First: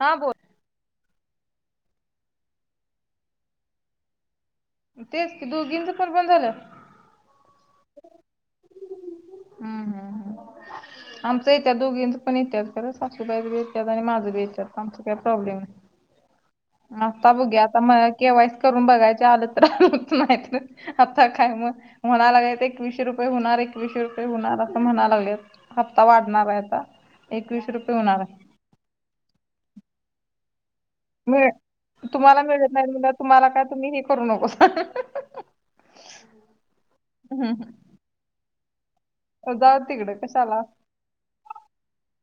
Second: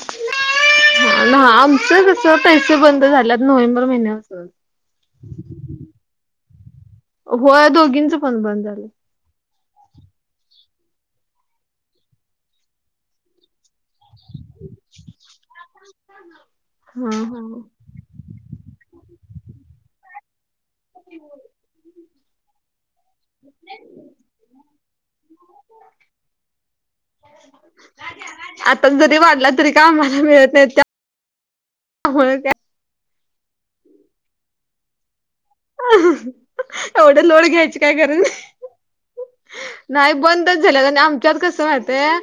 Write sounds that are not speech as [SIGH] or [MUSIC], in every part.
हा बोल. हां, आमचंस पैसे बंद झाल्यात नोव्हेंबर महिन्यापासनच. तेच की दोघींचं पण बंद झालं. होय दोघींच पण बंद झालं. हम्म हम्म आमच येत्यात दोघींच पण येत्यात. खरं सासूबाई आणि माझं बी येत्यात, आमचा काही प्रॉब्लेम हा आता बघूया, हा आता म केवायसी करून बघायचे, आलं तर आलं. नाहीतर हप्ता काय मग, म्हणाय लागल्यात एकवीसशे रुपये होणार, एकवीसशे रुपये होणार असं म्हणाय लागल्यात. हप्ता वाढणार आहे आता. एकवीसशे रुपये होणार आहे. आता जरी वाढला तरी, का आम्हाला मिळत नाहीत त्या मिळ तुम्हाला मिळत नाही, म्हणताना तुम्हाला काय तुम्ही हे करू नकोसा एवढं हम्म लोड घ्यायची हम्म. काय गरज नाय. जाऊ नाही तिकडं बंदच कशाला झाल्यात. आणि आमच्यात कसं माहिती हाय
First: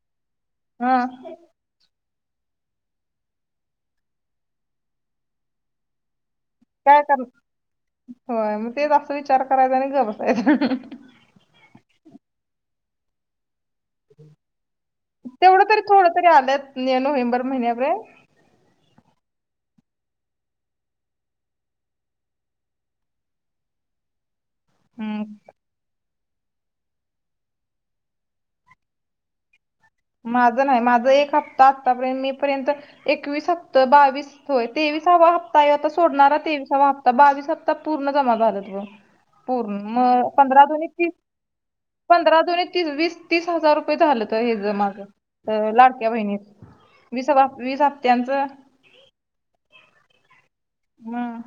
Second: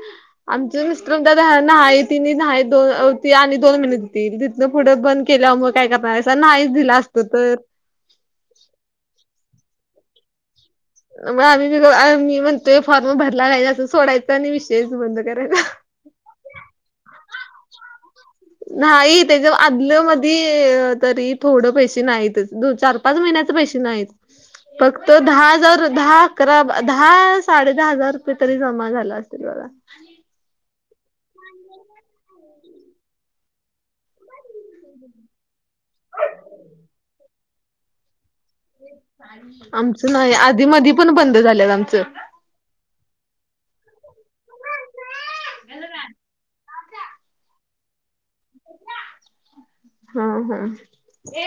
आमच हा मिस्टर म्हणत्यात नाही तिनी नाही दोन ती आणि दोन महिने देतील, तिथनं पुढे बंद केल्यावर मग काय करणार हायसा? नाही काय कर? होय, मग तेच असा विचार करायचा आणि गप्प बसायचं. मग आम्हीबी आ मी म्हणतोय, फॉर्म भरला नाही असं सोडायच आणि विषयच बंद करायचा. तेवढं तरी थोडं तरी आलंत, मे नोव्हेंबर महिन्या पर्यंत. नाही, त्याच्या आदल्या मधी तरी थोडं पैसे नाहीतच दो चार पाच महिन्याचं पैसे नाहीत. फक्त हम्म दहा हजार, दहा अकरा, दहा साडे दहा हजार रुपये तरी जमा झाल अस तील बघा. माझं नाही, माझं एक हप्ता आतापर्यंत मे पर्यंत एकवीस हप्त बावीस होय तेवीसावा हप्ता हाय, आता सोडणारा तेवीसावा हप्ता बावीस हप्ता पूर्ण जमा झालंत. पूर्ण आमचं म नाही आधी पंधरा दोणे मधी तीस पण बंद झाल्यात आमचं पंधरा दोणे तीस, वीस तीस हजार रुपये झालंत हेज माझं लाडक्या बहिणीचं. वीस [UNINTELLIGIBLE] वीस हप्त्यांचं हा हा, मग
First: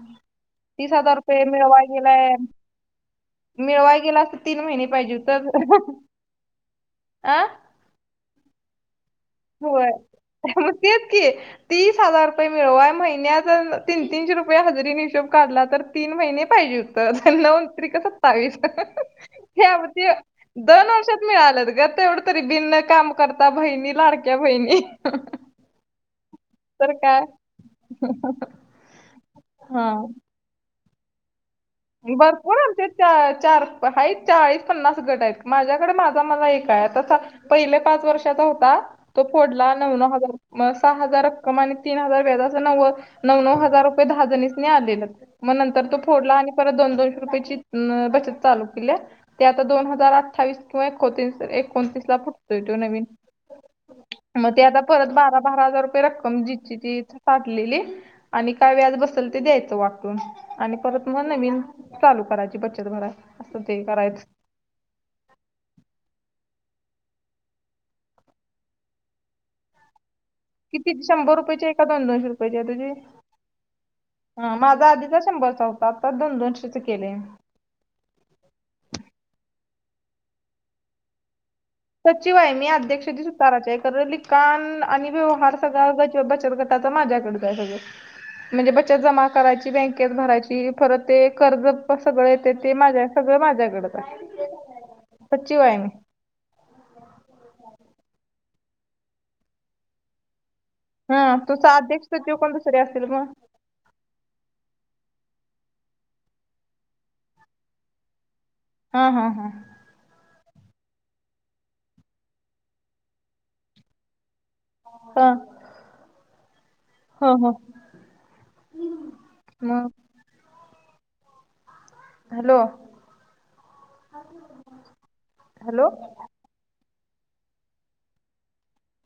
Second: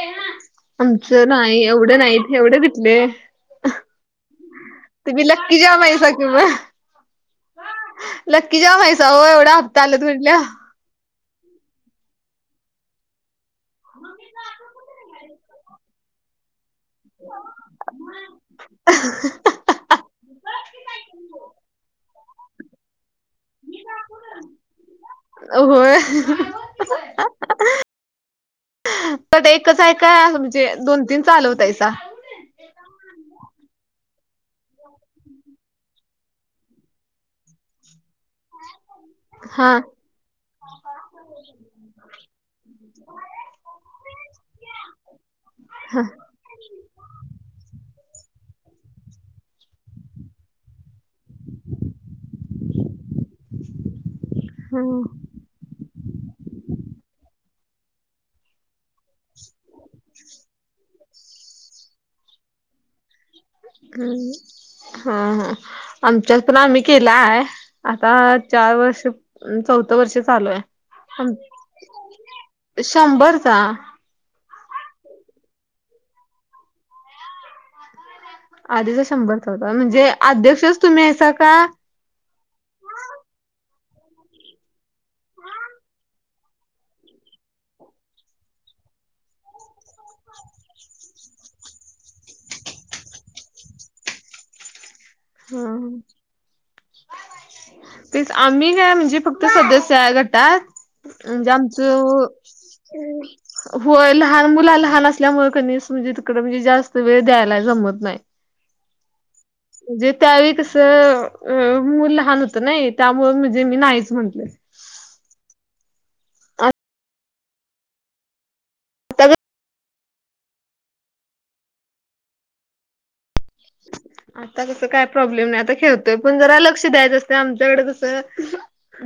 तीस हजार आमचं रुपये नाही. मिळवाय एवढं नाही, गेलाय एवढं कुठलं? मिळवाय गेलं असतं तीन महिने पाहिजे जाम हुतं. हायसा की मग. अं लक्की जाम हायसा होय होय. होय, मग ते की. तीस हजार रुपये मिळवाय महिन्यात तून तीन तीनशे रुपये हजेरीने हिशोब काढला, तर तीन महिने पाहिजे हुते. तर नऊ त्रिक सत्तावीस. हे आमचे दोन वर्षात मिळाल्यात ग, तेवढं तरी बिन नाही काम करता बहिणी लाड क्या बहिणी. अ होय. तर काय. तेवढा एकच हाय हा काय, म्हणजे दोन तीन चालवतायसा? भरपूर आमच्या इथं चार हाईत चाळीस, पन्नास गट हाईत माझ्याकडे माझा मला एक आहे. तसा पहिले पाच वर्षाचा होता. तो हा फोडला. नव नव हजार सहा हजार रक्कम आणि तीन हजार व्याज असं नव्व नव नव हजार रुपये दहा जणीस आलेलं, मग नंतर तो फोडला आणि परत दोन दोनशे रुपयची न बचत चालू केल्या. ते आता दोन हजार अठ्ठावीस किंवा एकोतीस एकोणतीसला फुटतोय तो नवीन. [INAUDIBLE] मग ते आता हम्म परत बारा बारा हजार रुपये रक्कम जिची तीथ काटलेली आणि काय व्याज बस सल ते द्यायचं वाटून आणि परत मग नवीन चालू करायची बचत भरा. हम्म. हा हा आमच्यात पण आम्ही केला आहे आता चार वर्ष चौथं वर्ष चालू किती हाय, शंभर रुपयाची आहे का दोन दोनशे रुपयाची आहे तुझी शंभरचा. हा माझा आधीचा शंभरचा होता, आता दोन दोनशेचं केलंय मी. आधीचा शंभरचा होता, म्हणजे अध्यक्षच तुम्ही हायसा का सचिव आहे मी, अध्यक्ष ती स्वतःचे आहे. कर लिखाण आणि व्यवहार सगळं गच बचत ग तसं माझ्याकडचं आहे सगळं म्हणजे बचत जमा करायची बँकेत भरायची परत ते कर्जत पण सगळं येते ते माझ्या सगळं माझ्याकडचं आहे. सचिव हम्म आहे मी हम्म. तेच आम्ही काय म्हणजे फक्त सदस्य आहे घटात हा तुझा जामचं अध्यक्ष हो सचिव कोण दुसरे असतील मग होय लहान मुला लहान असल्यामुळे क नी म्हणजे तिकडे म्हणजे जास्त वेळ द्यायला जमत नाही. हा हा हा. जे त्यावेळी कसं अ मूल लहान होतं नाही त्यामुळे म्हणजे मी नाहीच म्हंटलं. का हो हो म हॅलो. आता कसं काय प्रॉब्लेम नाही आता हॅलो खेळतोय पण जरा लक्ष द्यायचं असतं आमच्याकडे कसं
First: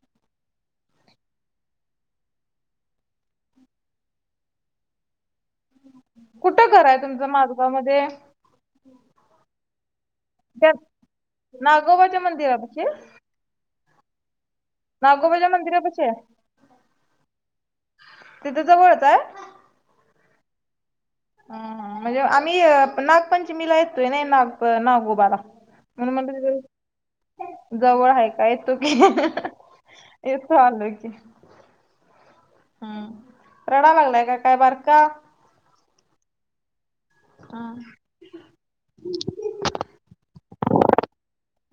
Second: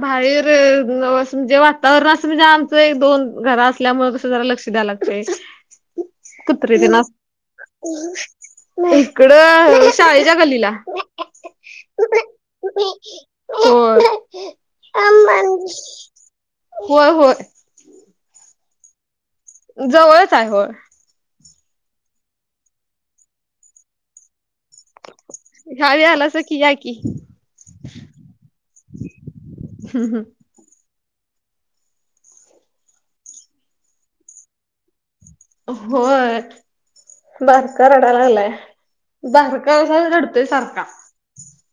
बाहेर जवळ असून जेव्हा आतावर रास म्हणजे आमचे ही एक-दोन घरा असल्यामुळे मग जरा लक्ष द्या लाग ते कुठं कुत्रे घर तेन आहे अस. तुमचं माझगाव मध्ये [INAUDIBLE] इकडं शाळेच्या गल्लीला त्या नागोबाच्या मंदिरापाशी होय नागोबाच्या मंदिरापाशी आहे होय होय. तिथे जवळचं आहे? जवळच आहे होय. हां हां म्हणजे आम्ही नागपंचमीला येतोय ना नाग तर नागोबाला ह्यावेळी म्हणुन म्हणलं आलासा की या की तिथं जवळ आहे काय येतो की. त आलोय की हम्म रडा लागलाय का काय बारका? होय हा बारका रडायला लागला आहे. दारका सा रडतोय सारखा.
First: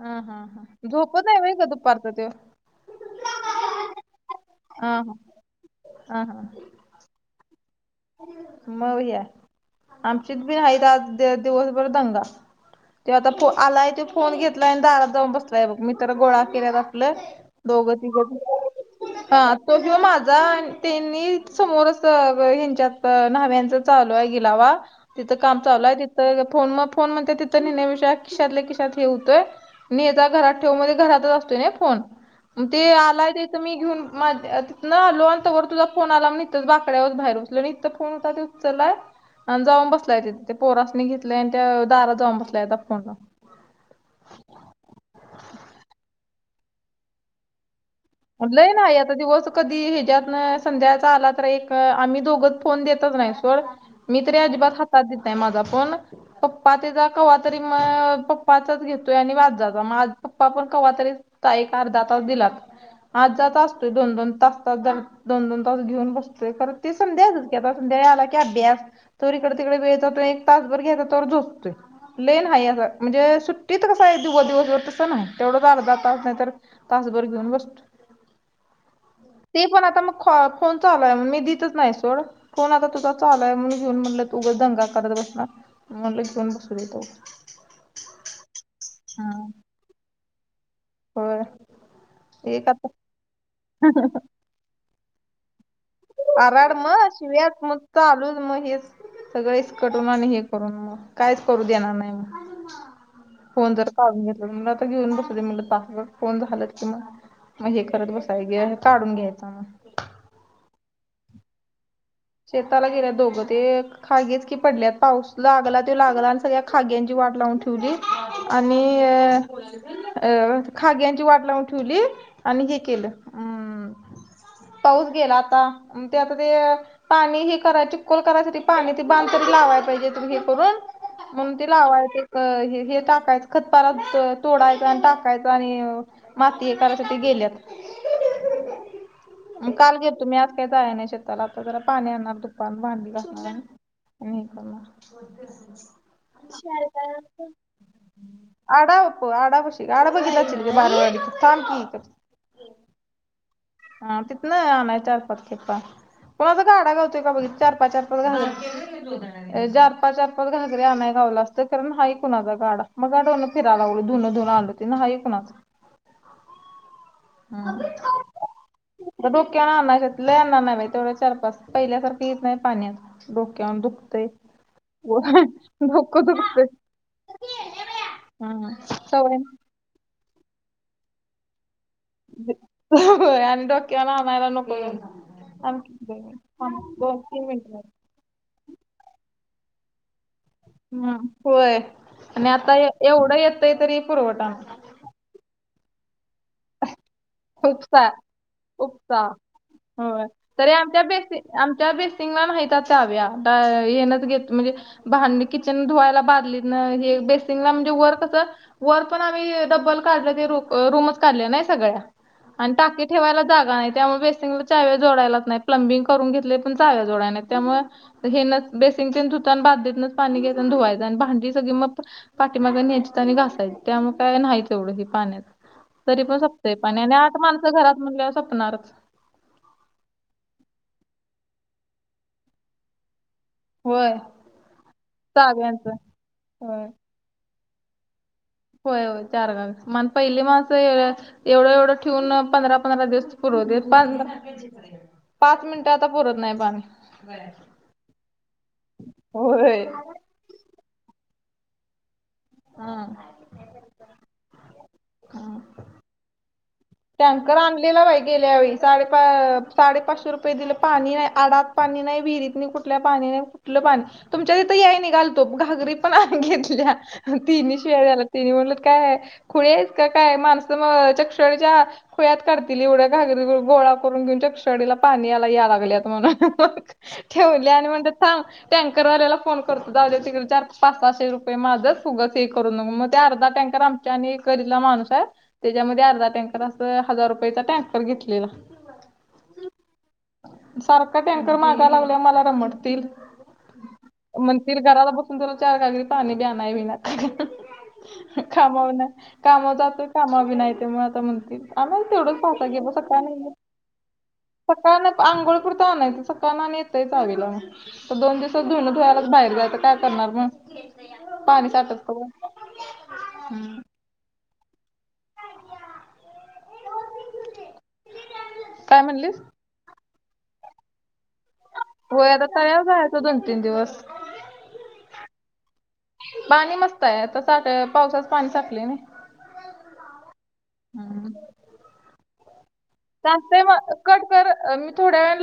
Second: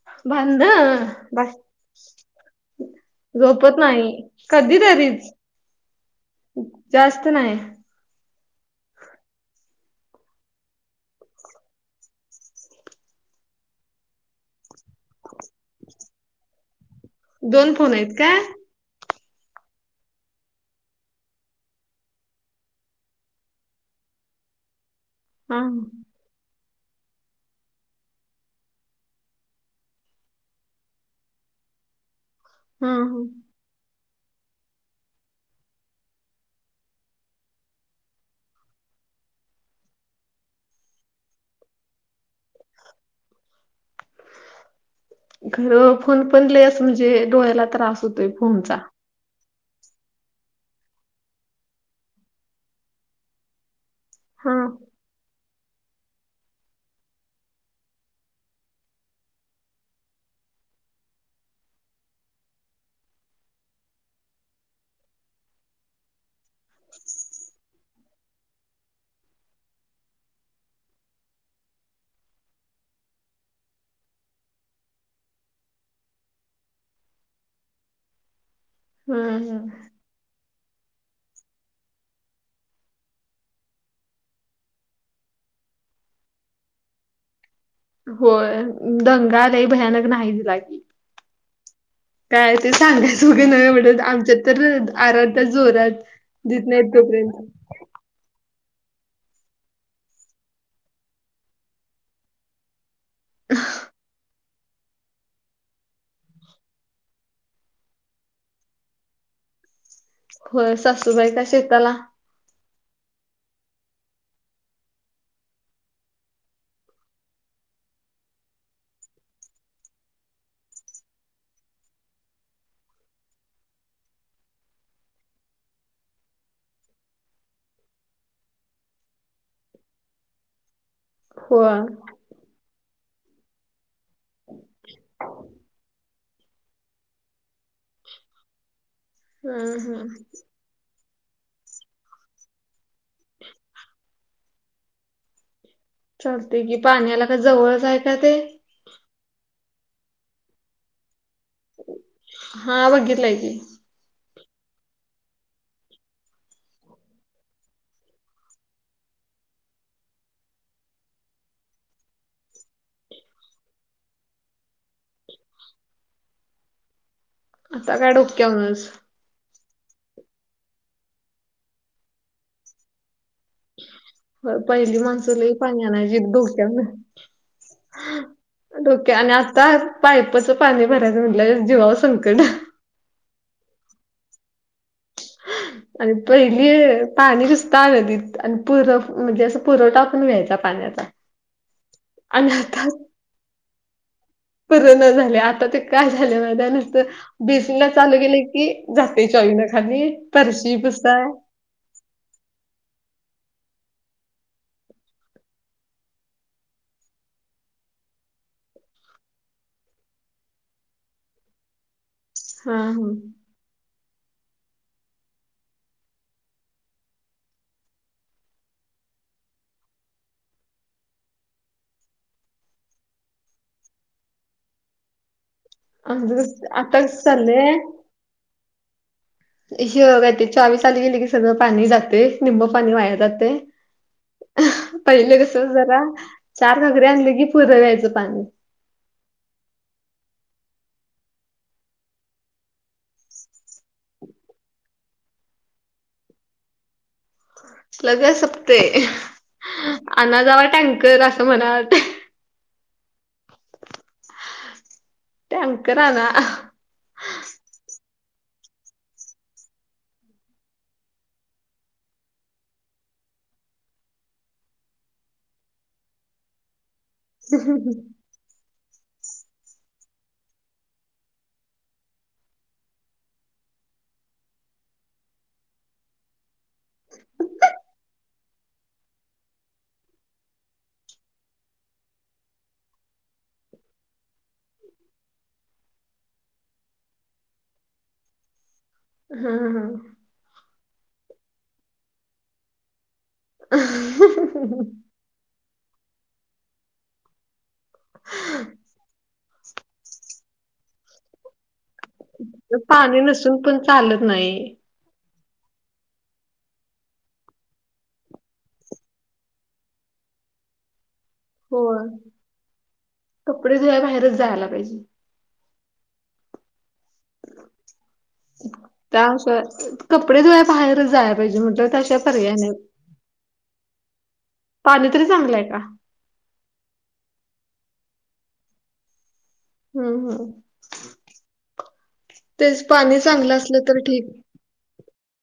हा हा हा भांडण झोपत नाही बस बाई दुपारचा तेव? झोपत नाही कधी हा हा तरीच जास्त नाही. मव या आमचीच बी आहे तर आज दि दिवसभर दंगा. ते आता फो आलाय ते फोन घेतलाय आणि दारात जाऊन बसलाय बघ मी तर गोळा केलाय बघ आपलं दोन फोन दोघं आहेत तिघं. काय [INAUDIBLE] हा तो जो माझा त्यांनी समोर असं गं हेन च्यात नव्यांचा चालू आहे गिलावा तिथं काम हा. चालूय ति तर फोन म फोन म्हणते तिथ नेह्नं पशा किशातल्या किशात हे होतोय. नेहता घरात ठेऊ मध्ये घरातच असतोय ना फोन. ते हं आलाय तेत मी घेऊन मा आ तिथनं आलो आणि तोवर तुझा फोन आला म इथेच बाकड्यावरच बाहेरुन तळणीत फोन होता ते उचलाय आणि जाऊन बसलाय ते ते पोरासनी घेतले आणि त्या दारात जाऊन बसल्याय दा फोनला. खरं फोन पण लय असं म्हणजे डोळ्याला त्रास होतोय [UNINTELLIGIBLE] फोनचा. नाहीयत. चा दिवस कधी ह्याच्यातनं संध्याचा आला तर एक आम्ही दोघच फोन देतच नाही सोड. मी तरी हं अजिबात हातात देत नाय माझा फोन. पप्पा तेचा कवा तरी म पप्पाचाच घेतोय आणि वाज जातो पप्पा पण कवा तरी ताई कर दाता दिला आत जात असतोय दोन-दोन तास तात जा दोन-दोन तास घेऊन बसतोय खरं ती संध्याचच की आता संध्या आला की अभ्यास. तवर इकड तिकड वेळ जातोय एक तासभर घ्यायचा तोवर झोपतोय. लई नाही असं म्हणजे सुट्टीत कसा आहे दिवस दिवसभर तसं नाही तेवढंच अर्धा तास नाही तर तास भर घेऊन बसतो. ते पण हं आता मग खो फोन चालू आय म्हणून मी दितच नाही सोड. फोन आता तुझा चालूय म्हणून घेऊन म्हणलं उगाच दंगा करत बसणार. म्हणलं घेवून बसू दे तोवर. होय हा दंगा लई भयानक नाही दिला की. होय काय एक ते आता सांगयचे वगैरे नाय एवढचं आमच्यात तर आराध्या जोरात देत आराड नाहीत मग तोपर्यंत शिव्याच मग चालू म हेच. सगळ ईसकटून आणि हे करून म कायच करू देणार नाही म. फोन जर काडून घेतला म आता घेऊन बसूदे म्हणलं तासभर फोन झालंत कि मग मग हे करत बसाय ग काढून घ्यायचा. होय सासूबाई काय शेताला? शेताला गेल्या दोघं ते एक खागिच की पडलेत पाऊस लागला त लागला आण सगळ्या खाग्यांची वाट लावून ठेवली. आणि अ अ खाग्यांची वाट लावून ठेवली आणि हे केलं अं पाऊस गेला आता म ते आता ते. पाणी हे कराय चिकूल करायसाठी पाणी तरी बांधतरी लावाय पाहिजे तु हे करून. मंग ते होय. लावायच एक हे टाकायचं खतपार त तोडायच आण टाकायचं आणि अ माती हे करायसाठी गेल्यात म हं काल हं गेलतो मी आज मी काय जायाय नाही शेताला आता जरा पाणी आणणार दुपारनं भांडी घासणार आणि हे करणार [UNINTELLIGIBLE] चालतय कि पाण्याला काय जवळच आहे काय ते? आडाव प आडापशी आड बघितला असशील बारवडी थांब की एकच हा बघितलाय की. हा तिथनं आणायच चार पाच खेपा कुणाचा गाडा घावतोय का बघ चार पाच चार पाच घाग ते जोदड़्या अ चार पाच चार पाच घागऱ्या आणाय घावल असतं खर नाई कुणाचा गाडा मगाधरणं फिराय लागलोय धूण धूवून आलो ते नाई कुणाचं. आता काय डोक्यावरणचं. आता डोक्यावरण आणय लय आणणार नाही बाई तेवढ्या चार पाच पहिल्यासारखं येत नाही पाणी आता. डोक्यावरण दुखतयं होय पहिली माणसं वय लय पाणी डोक आणायची दुखतयं. डोक्यावरन. हा सवय नाई. पाईपचं पाणी भरायचं म्हटल्यावर जीवावर संकट आ हं होय आणि डोक्यावरन आणायला नको आणखी आणि दे. थांब पहिली दोन पाणी तीन मिनिटं निस्ता नदीत आणि पुर म्हणजे असं पुरवठापण व्हायचा. पाण्याचा हम् होय आणि आता ए एवढं येतय तरी पुरवठा नाई. पूरणा झालयं आता ते काय झालयं माहितय नुसतं बेसिनला उपसा चालू केल की उपसा जातयं चॉवी न खाली होय तरी फरशी आमच्या पुसाय बेसि आमच्या बेसिंगला नाहीता चाव्या ब येनच घेत म्हणजे भांडी किचन धुवायला बादलीतन हे बेसिनला म्हणजे वर कस वर पण आम्ही डब्बल काढल ते रो रूमच काढल्या नाही सगळ्या आणि हा हा टाकी ठेवायला जागा नाही त्यामुळे बेसिंगला चाव्या जोडायलाच नाही प्लंबिंग करून घेतलयं पण चाव्या जोडाय नाहीत त्यामुळं हेनच बेसिंगतेन धुतान बादलीतनच पाणी घ्यायच आण धुवायचं आणि भांडी सगळी मग प पाठीमाग न्यायचता आणि घासायच त्यामुळे काय नाही तेवढं हे पाण्यात. तरी आमचं पण कसं संपतय आता पाणी आणि कसं आठ चाललंय माणसं घरात म्हणल्या संपणारच. अ हे काय ते चावी चालू केलं की सगळं पाणी जातंय निम्म पाणी वाया जातय. होय. अ हं पहिले कस चाव्यांचं. जरा चार होय. घागरी आणली की पुर व्हायचं पाणी. होय होय चार घाल मान पहिली माणसं एवढं एवढं ठेवून पंधरा पंधरा दिवस पुरवतेत पा पाच मिनटं आता पुरत नाही पाणी. लगच सपते होय. अन अजावा टँकर असं म्हणा वाटे हा टँकर आला आह. टँकर आणलेला बाई गेल्या वेळी साडेपा साडेपाचशे रुपये दिले पाणी नाही आडाक. पाणी नाही विहिरीत मी कुठल्या पाणी कुठलं पाणी तुमच्या इथं यायला निघालतो घागरी पण आह घेतल्या. तिन्ही शिवाय आन तिनी म्हणलत काय खुळी आहेस, का काय माणसं म चक्षळच्या खुळ्यात काढतील एवढ्या घागरी घेऊन गोळा करून घेऊनच्या श्डीला पाणी यायला लागल्यात म्हणून ठेवल्या आणि म्हणतात थांब. टँकरवाल्याला फोन करत जाऊदे तिकडे चार पाच साहाशे रुपये माझंच उगाच हे करून न मग त्या अर्धा टँकर आम त्याणी सरीला माणूस आहे, त्याज्या मध्ये अर्धा टँक तर असं हजार रुपयाचा टँकर घेतलेला. हम्म हम्म सारखा टँकर मागा लावल्या मला रमटतील. मणतिल घराला बसून तुला चार घागरी पाणी बी आणाय होईना. हंम्म कामावर नाही कामा जातो कामा बी नाही ते मी आता म्हणती. आ म तेवढंच पासा घे ब पाणी सकाळ नाही नसून पण चालत नाही. का नाही अंघोळ पुरता आणायचं सकाळना आणि येतंय चावीला. तर दोन दिवसात धुन धुवायलाच बाहेर जायच तर काय करणार मग पाणी साठत होय तवर. कपडे धुवाय बाहेरच जायला पाहिजे. काय त्या म्हणलीस? वाय कपडे धुवायला बाहेरच जायला पाहिजे म्हंटल. त्याशिवाय होय आता पर्याय नाही, तळ्यावर जायचं दोन तीन दिवस. पाणी तरी चांगल आहे का? पाणी मस्त आहे आता साठ पावसाच पाणी साठलय नई हं हं हम्म तेच पाणी चांगलं मग असलं तर कट ठीक. कर अ मी थोड्या लाव